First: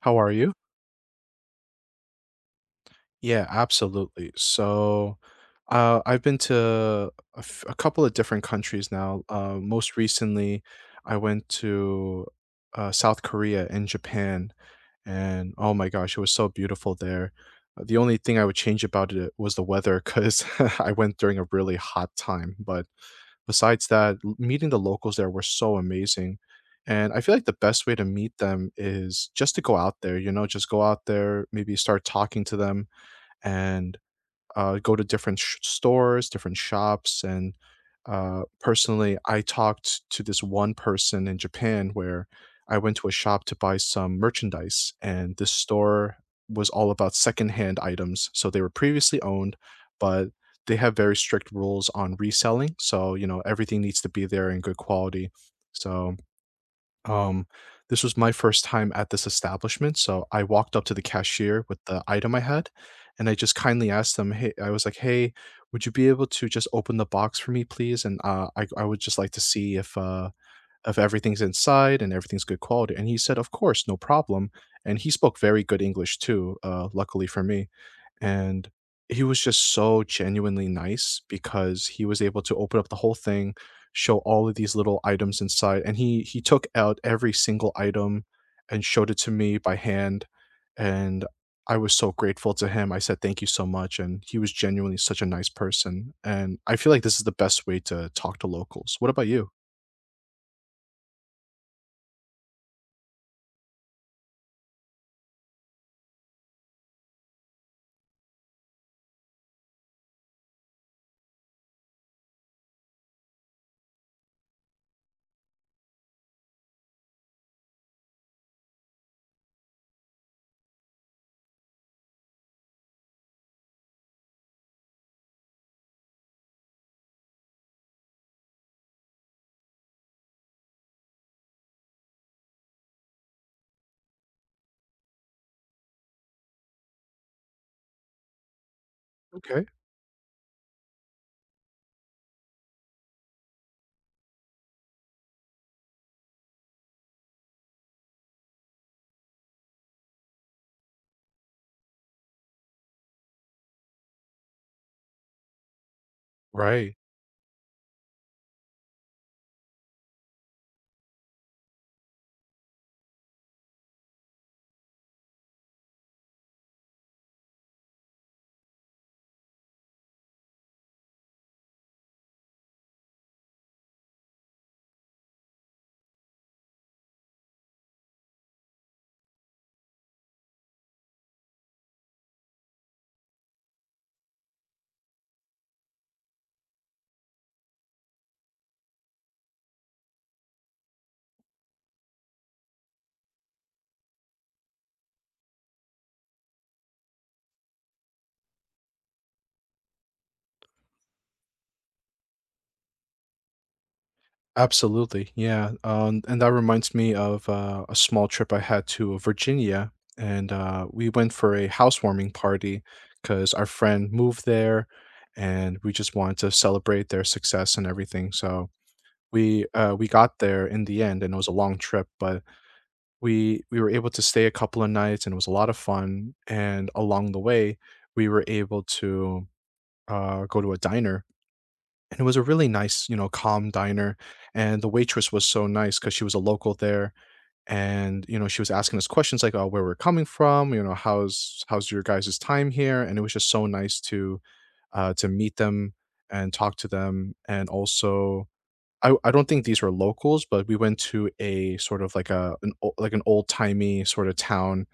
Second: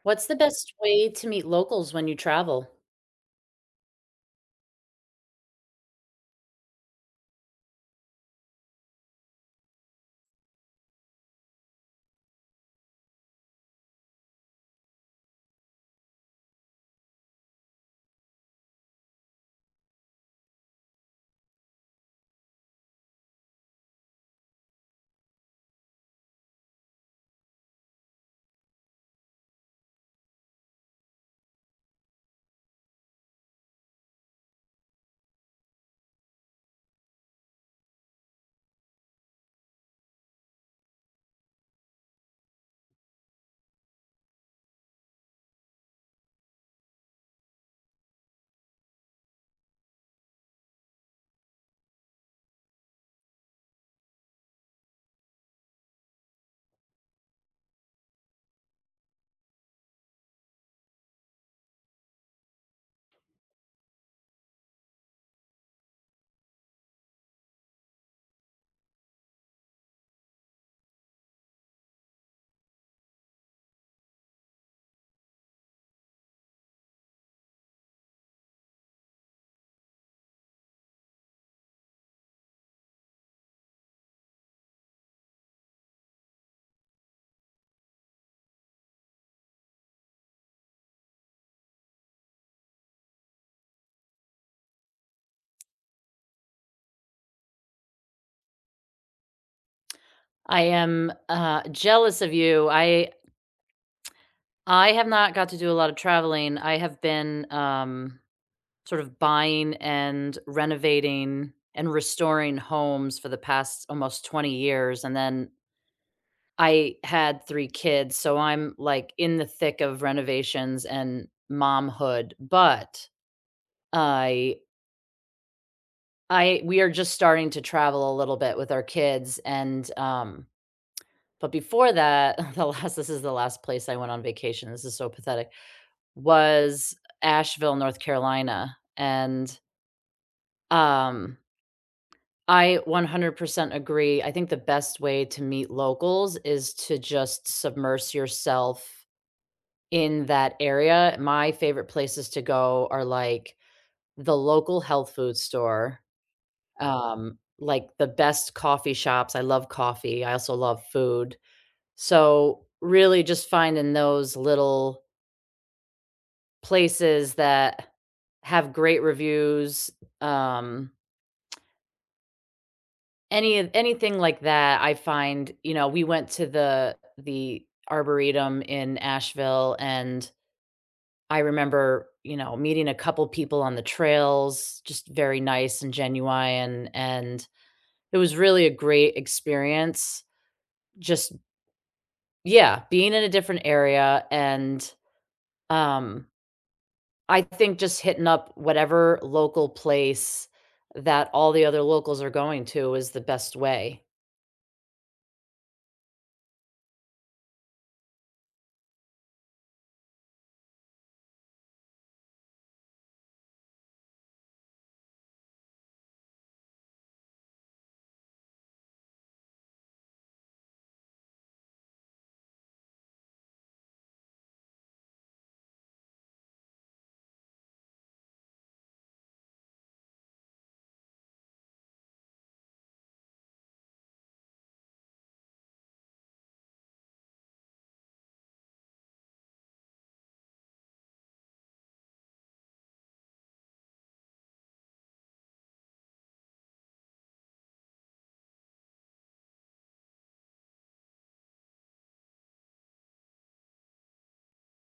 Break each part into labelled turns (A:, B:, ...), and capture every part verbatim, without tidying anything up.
A: How
B: What's
A: are
B: the
A: you?
B: best way to meet locals when you travel?
A: Yeah, absolutely. So, uh, I've been to a, f- a couple of different countries now. Uh, most recently, I went to uh, South Korea and Japan, and oh my gosh, it was so beautiful there. Uh, The only thing I would change about it was the weather because I went during a really hot time. But besides that, l- meeting the locals there were so amazing. And I feel like the best way to meet them is just to go out there, you know, just go out there, maybe start talking to them and, uh, go to different sh stores, different shops, and, uh, personally, I talked to this one person in Japan where I went to a shop to buy some merchandise, and this store was all about secondhand items, so they were previously owned, but they have very strict rules on reselling, so, you know, everything needs to be there in good quality, so um, this was my first time at this establishment, so I walked up to the cashier with the item I had, and I just kindly asked them, "Hey," I was like, "Hey, would you be able to just open the box for me, please? And uh, I I would just like to see if uh if everything's inside and everything's good quality." And he said, "Of course, no problem." And he spoke very good English too, uh, luckily for me. And he was just so genuinely nice because he was able to open up the whole thing, show all of these little items inside, and he he took out every single item and showed it to me by hand, and I was so grateful to him. I said, "Thank you so much," and he was genuinely such a nice person, and I feel like this is the best way to talk to locals. What about you?
B: I am, uh, jealous of you. I I have not got to do a lot of traveling. I have been, um, sort of buying and renovating and restoring homes for the past almost twenty years, and then I had three kids, so I'm, like, in the thick of renovations and momhood, but I I we are just starting to travel a little bit with our kids, and, um, But before that, the last this is the last place I went on vacation, this is so pathetic, was Asheville, North Carolina, and,
A: Okay.
B: um, I one hundred percent agree, I think the best way to meet locals is to just submerse yourself in that area. My favorite places to go are, like, the local health food store,
A: Right.
B: um, like, the best coffee shops, I love coffee, I also love food. So, really just finding those little places that have great reviews, um, any of anything like that, I find, you know, we went to the the Arboretum in Asheville, and I remember, you know, meeting a couple people on the trails, just very nice and genuine, and it was really a great experience. Just yeah, being in a different area and, um I think just hitting up whatever local place that all the other locals are going to is the best way.
A: Absolutely, yeah, um, and that reminds me of, uh, a small trip I had to Virginia, and, uh, we went for a housewarming party because our friend moved there, and we just wanted to celebrate their success and everything, so we, uh, we got there in the end, and it was a long trip, but we we were able to stay a couple of nights, and it was a lot of fun, and along the way, we were able to, uh, go to a diner, and it was a really nice, you know, calm diner, and the waitress was so nice because she was a local there, and, you know, she was asking us questions like, "Oh, where we're coming from," you know, "How's how's your guys' time here?" And it was just so nice to, uh, to meet them and talk to them, and also I I don't think these were locals, but we went to a sort of like a an o like an old-timey sort of town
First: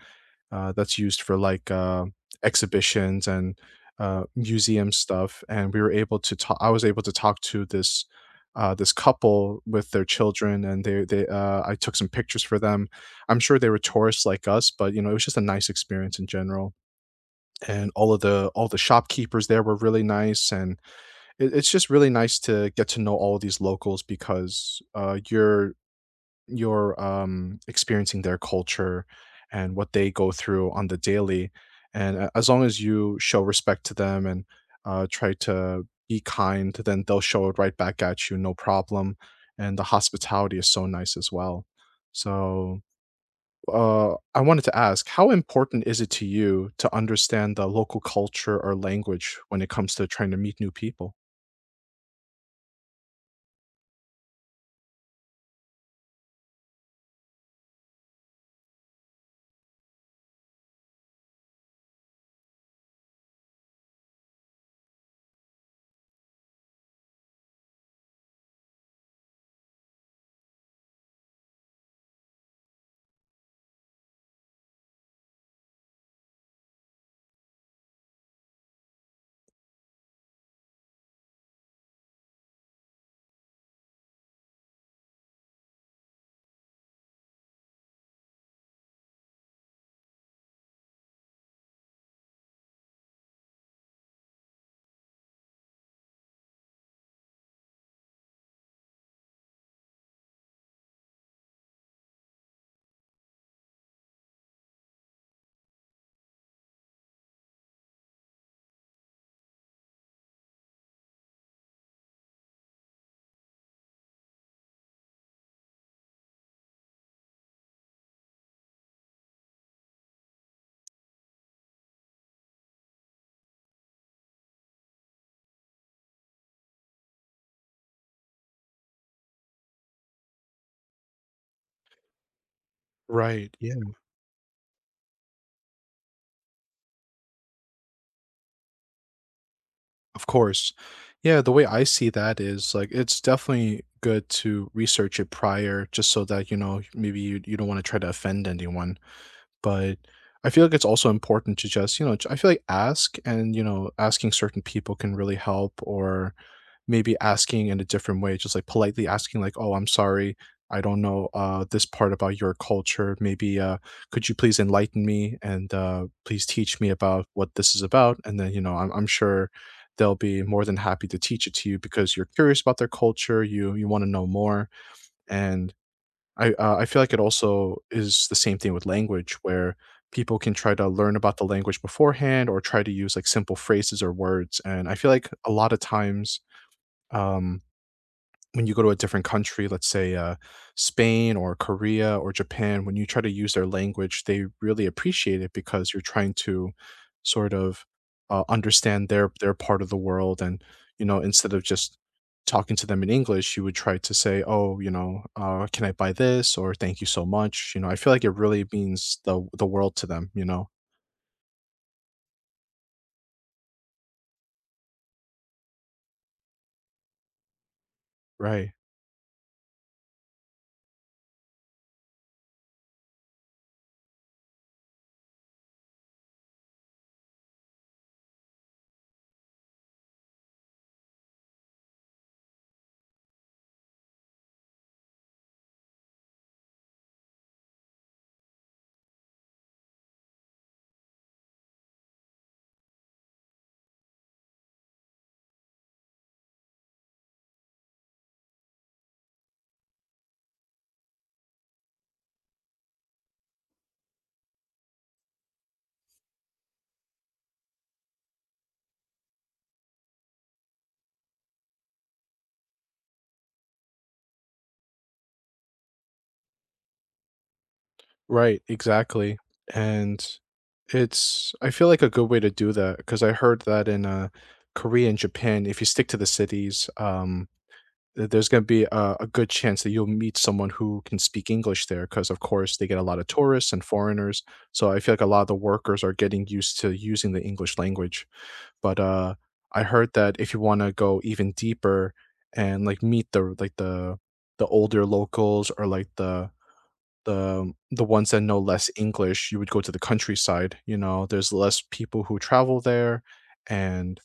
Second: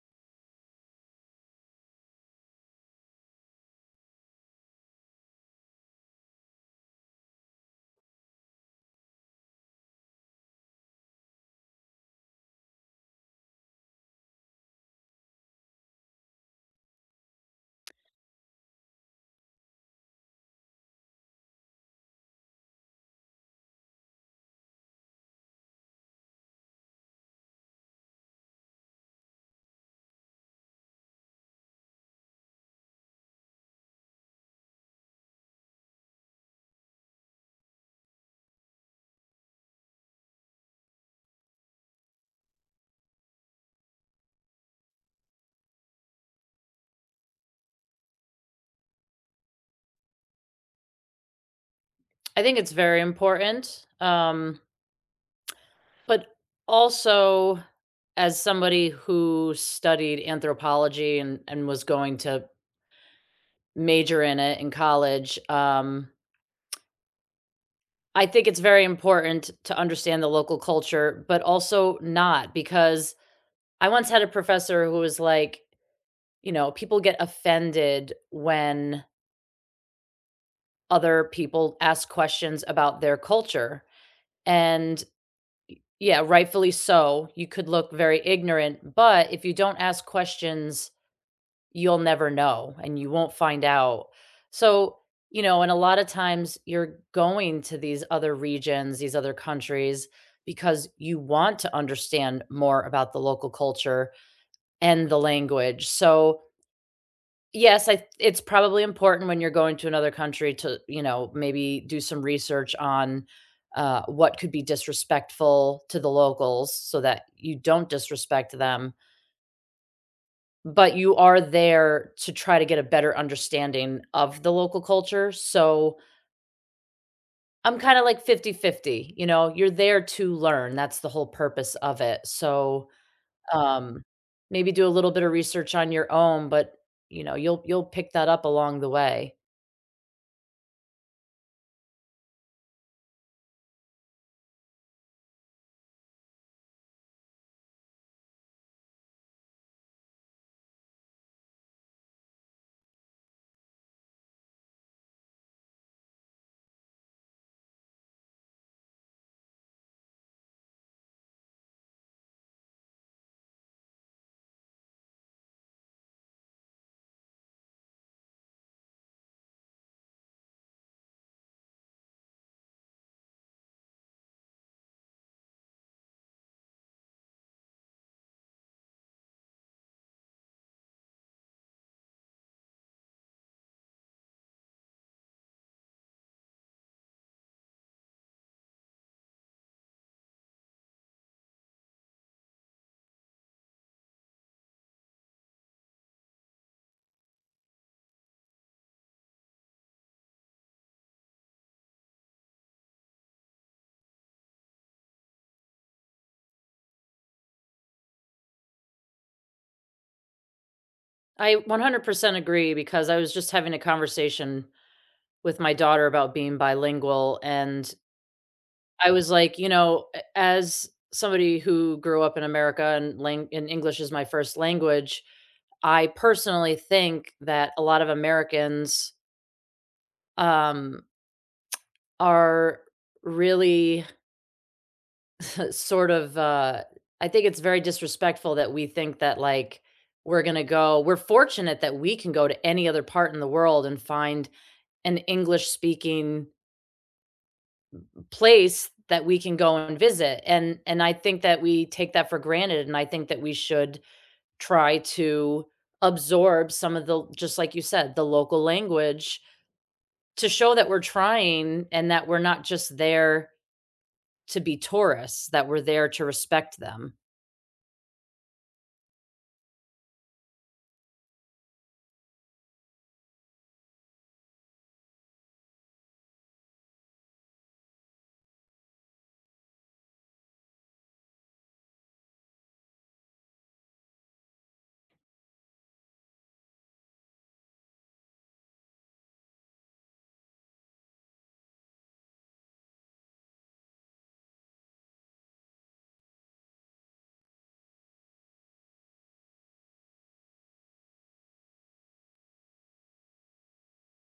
A: uh, that's used for like uh, exhibitions and uh, museum stuff. And we were able to talk. I was able to talk to this uh, this couple with their children, and they they uh, I took some pictures for them. I'm sure they were tourists like us, but you know it was just a nice experience in general. And all of the all the shopkeepers there were really nice, and it, it's just really nice to get to know all of these locals because uh, you're you're, um, experiencing their culture and what they go through on the daily, and a as long as you show respect to them and, uh, try to be kind, then they'll show it right back at you, no problem, and the hospitality is so nice as well. So, uh, I wanted to ask, how important is it to you to understand the local culture or language when it comes to trying to meet new people?
B: I think it's very important, um, but also as somebody who studied anthropology and and was going to major in it in college, um, I think it's very important to understand the local culture, but also not because I once had a professor who was like, you know, people get offended when other people ask questions about their culture. And yeah, rightfully so, you could look very ignorant, but if you don't ask questions, you'll never know and you won't find out. So, you know, and a lot of times you're going to these other regions, these other countries, because you want to understand more about the local culture and the language. So, yes, I it's probably important when you're going to another country to, you know, maybe do some research on, uh, what could be disrespectful to the locals so that you don't disrespect them, but you are there to try to get a better understanding of the local culture, so I'm kinda like fifty-fifty. You know, you're there to learn, that's the whole purpose of it, so,
A: Right. Yeah.
B: um, maybe do a little bit of research on your own, but, you know, you'll you'll pick that up along the way.
A: Of course. Yeah, the way I see that is like it's definitely good to research it prior just so that, you know, maybe you you don't want to try to offend anyone. But I feel like it's also important to just, you know, I feel like ask and, you know, asking certain people can really help or maybe asking in a different way, just like politely asking, like, "Oh, I'm sorry. I don't know uh, this part about your culture. Maybe uh, could you please enlighten me and uh, please teach me about what this is about?" And then you know, I'm, I'm sure they'll be more than happy to teach it to you because you're curious about their culture. You you want to know more, and I uh, I feel like it also is the same thing with language where people can try to learn about the language beforehand or try to use like simple phrases or words, and I feel like a lot of times um when you go to a different country, let's say, uh, Spain or Korea or Japan, when you try to use their language, they really appreciate it because you're trying to sort of, uh, understand their their part of the world and, you know, instead of just talking to them in English, you would try to say, "Oh, you know, uh, can I buy this?" or "Thank you so much," you know, I feel like it really means the the world to them, you know?
B: I one hundred percent agree because I was just having a conversation with my daughter about being bilingual. And
A: Right.
B: I was like, you know, a- as somebody who grew up in America and, lang- and English is my first language, I personally think that a lot of Americans um, are really sort of, uh, I think it's very disrespectful that we think that like we're going to go, we're fortunate that we can go to any other part in the world and find an English speaking place that we can go and visit. And and I think that we take that for granted and I think that we should try to absorb some of the, just like you said, the local language to show that we're trying and that we're not just there to be tourists, that we're there to respect them.
A: Right, exactly, and it's I feel like a good way to do that because I heard that in, uh, Korea and Japan, if you stick to the cities, um, th there's gonna be a a good chance that you'll meet someone who can speak English there. Because of course, they get a lot of tourists and foreigners, so I feel like a lot of the workers are getting used to using the English language, but, uh, I heard that if you wanna go even deeper and, like, meet the like, the the older locals or, like, the the the ones that know less English, you would go to the countryside, you know, there's less people who travel there, and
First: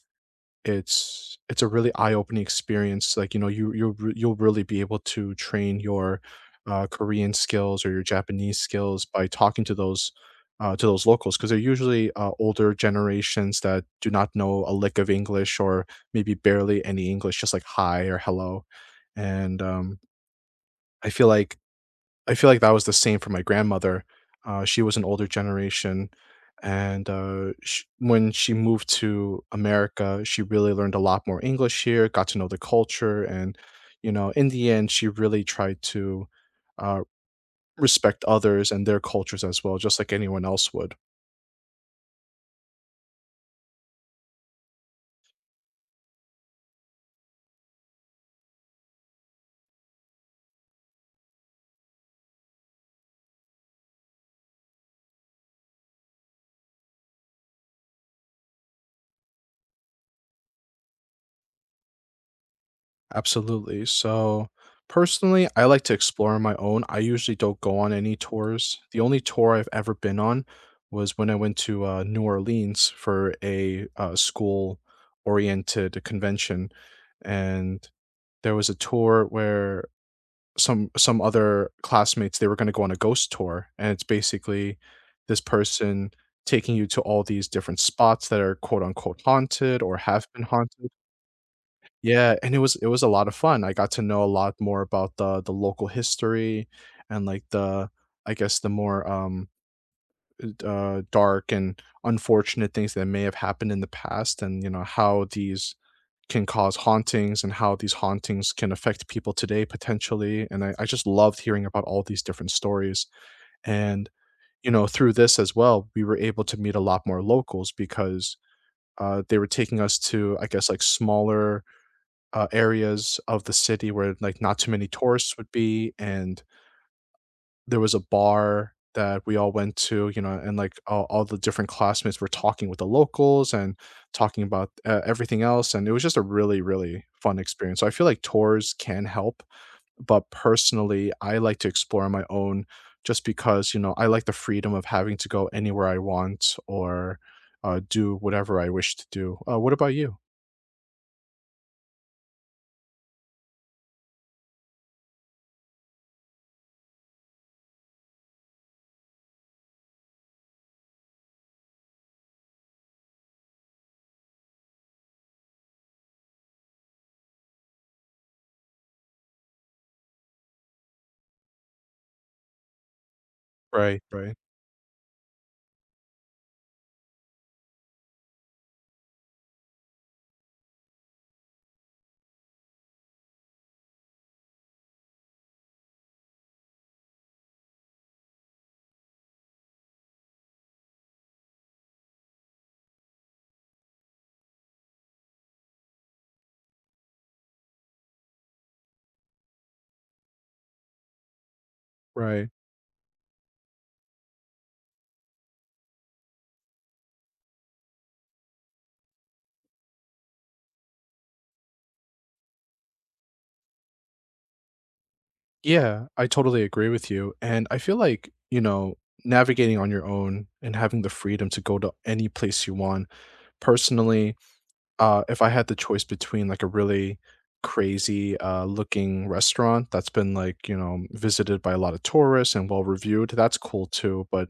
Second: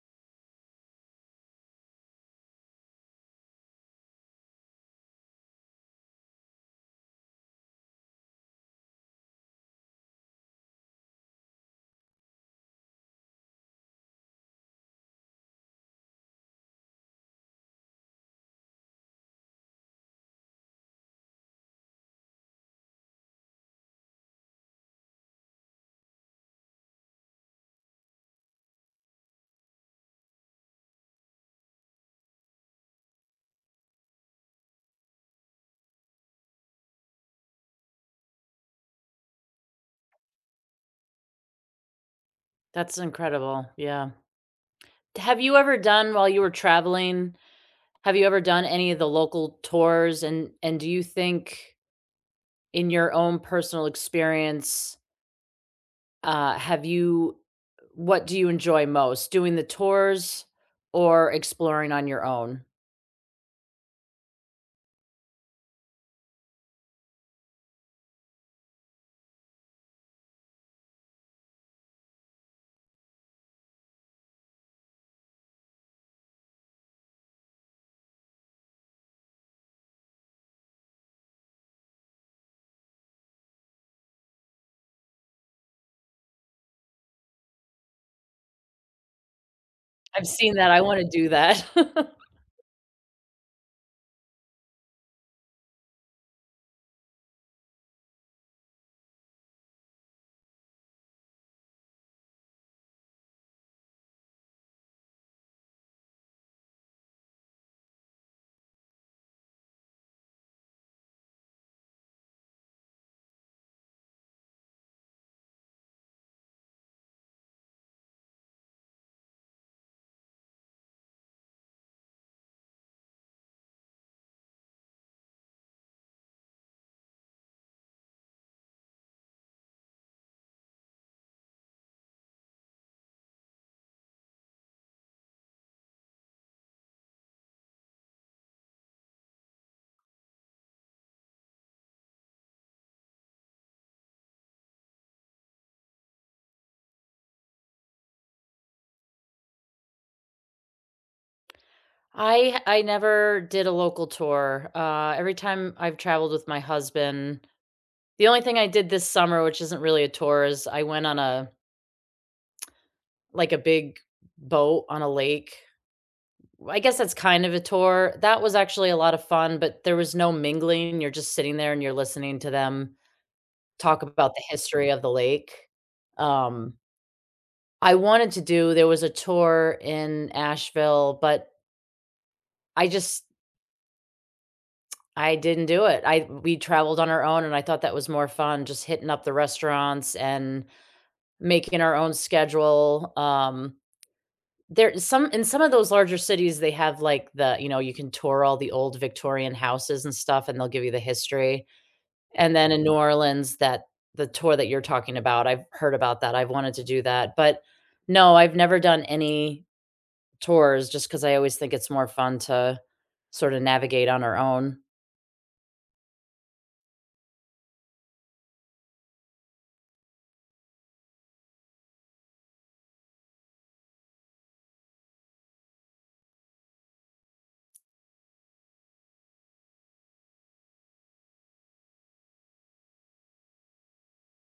A: it's it's a really eye-opening experience, like, you know, you you'll re you'll really be able to train your, uh, Korean skills or your Japanese skills by talking to those, uh, to those locals because 'cause they're usually, uh, older generations that do not know a lick of English or maybe barely any English, just like "hi" or "hello," and, um, I feel like I feel like that was the same for my grandmother. Uh, she was an older generation, and uh, sh when she moved to America, she really learned a lot more English here, got to know the culture, and you know, in the end, she really tried to uh, respect others and their cultures as well, just like anyone else would.
B: That's incredible. Yeah. Have you ever done, while you were traveling, have you ever done any of the local tours and and do you think, in your own personal experience, Uh, have you what do you enjoy most? Doing the tours or exploring on your own?
A: Absolutely. So personally, I like to explore on my own. I usually don't go on any tours. The only tour I've ever been on was when I went to uh, New Orleans for a uh, school oriented convention. And there was a tour where some some other classmates, they were going to go on a ghost tour, and it's basically this person taking you to all these different spots that are quote unquote haunted or have
B: I've
A: been
B: seen that, I
A: haunted,
B: wanna do that.
A: yeah, and it was it was a lot of fun. I got to know a lot more about the the local history and, like, the I guess the more, um, d uh, dark and unfortunate things that may have happened in the past and, you know, how these can cause hauntings and how these hauntings can affect people today potentially, and I I just loved hearing about all these different stories, and, you know, through this as well, we were able to meet a lot more locals because, uh, they were taking us to, I guess, like, smaller uh, areas of the city where, like, not too many tourists would be, and there was a bar that we all went to, you know, and, like, all all the different classmates were talking with the locals and talking about, uh, everything else, and it was just a really, really fun experience. So I feel like tours can help, but personally, I like to explore on my own just because, you know, I like the freedom of having to go anywhere I want or, uh, do whatever I wish to do. Uh, what about you?
B: I I never did a local tour. Uh, every time I've traveled with my husband, the only thing I did this summer, which isn't really a tour, is I went on a, like, a big boat on a lake. I guess that's kind of a tour. That was actually a lot of fun, but there was no mingling, you're just sitting there and you're listening to them
A: Right,
B: talk about
A: right,
B: the history of the lake. Um, I wanted to do there was a tour in Asheville, but I just I didn't do it. I We traveled on our own, and I thought that was more fun, just hitting up the restaurants and making our own schedule. Um, there some in some of those larger cities, they have, like, the you know, you can tour all the old Victorian houses and stuff, and they'll give you the history.
A: right.
B: And then in New Orleans, that the tour that you're talking about, I've heard about that, I've wanted to do that, but no, I've never done any tours just because I always think it's more fun to sorta navigate on our own.
A: Yeah, I totally agree with you. And I feel like, you know, navigating on your own and having the freedom to go to any place you want. Personally, uh, if I had the choice between like a really crazy uh, looking restaurant that's been like, you know, visited by a lot of tourists and well reviewed, that's cool too. But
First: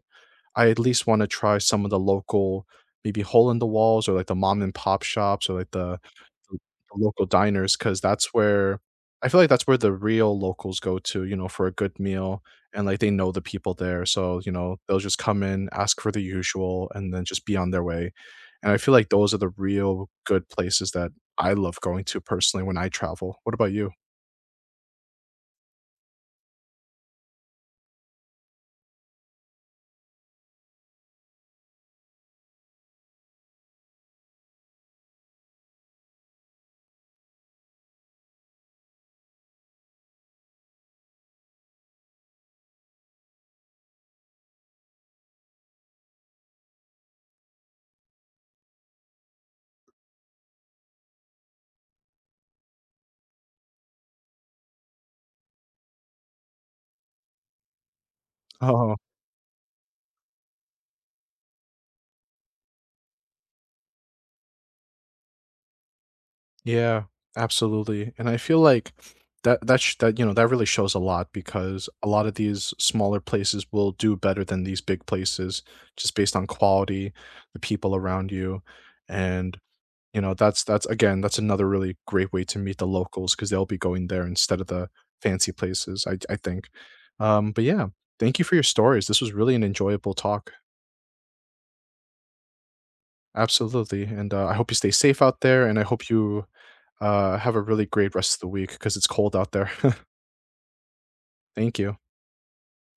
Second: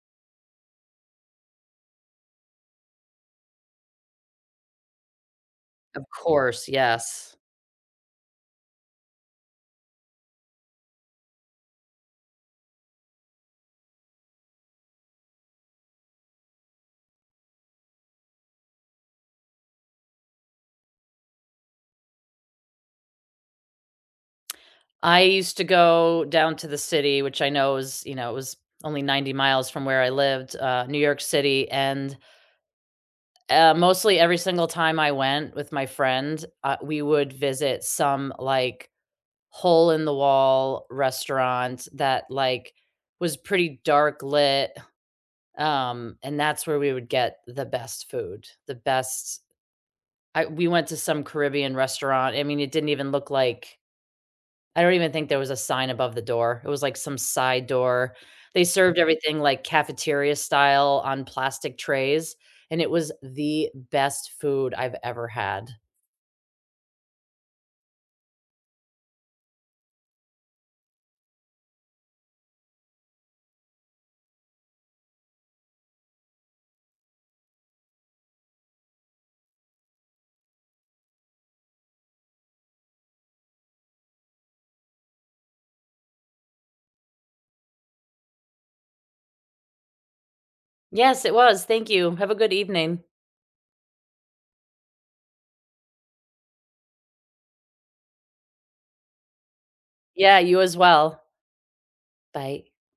A: I at least wanna try some of the local, maybe hole in the walls or, like, the mom and pop shops or, like, the
B: Of
A: the
B: course,
A: local
B: yes.
A: diners, because that's where I feel like that's where the real locals go to, you know, for a good meal, and, like, they know the people there, so, you know, they'll just come in, ask for the usual, and then just be on their way, and I feel like those are the real good places that I love going to personally when I travel. What about you?
B: I used to go down to the city, which I know is, you know, it was only ninety miles from where I lived, uh, New York City, and, uh, mostly every single time I went with my friend, uh, we would visit some, like, hole in the wall restaurant that, like, was pretty dark lit, um, and that's where we would get the best food, the best I we went to some Caribbean restaurant, I mean, it didn't even look like, I don't even think there was a sign above the door, it was, like, some side door. They
A: Oh.
B: served everything, like, cafeteria style on plastic trays, and it was the best food I've ever had.
A: Yeah, absolutely. And I feel like that that sh- that you know that really shows a lot because a lot of these smaller places will do better than these big places just based on quality, the people around you, and you know that's that's again that's another really great way to meet the locals because they'll be going there instead of the fancy places. I I think. Um, but yeah, thank you for your stories. This was really an enjoyable talk.
B: Yes, it was, thank you, have a good evening.
A: Absolutely, and uh, I hope you stay safe out there, and I hope you Uh, have a really great rest of the week because it's cold out there.
B: Yeah, you as well.
A: Thank you.
B: Bye.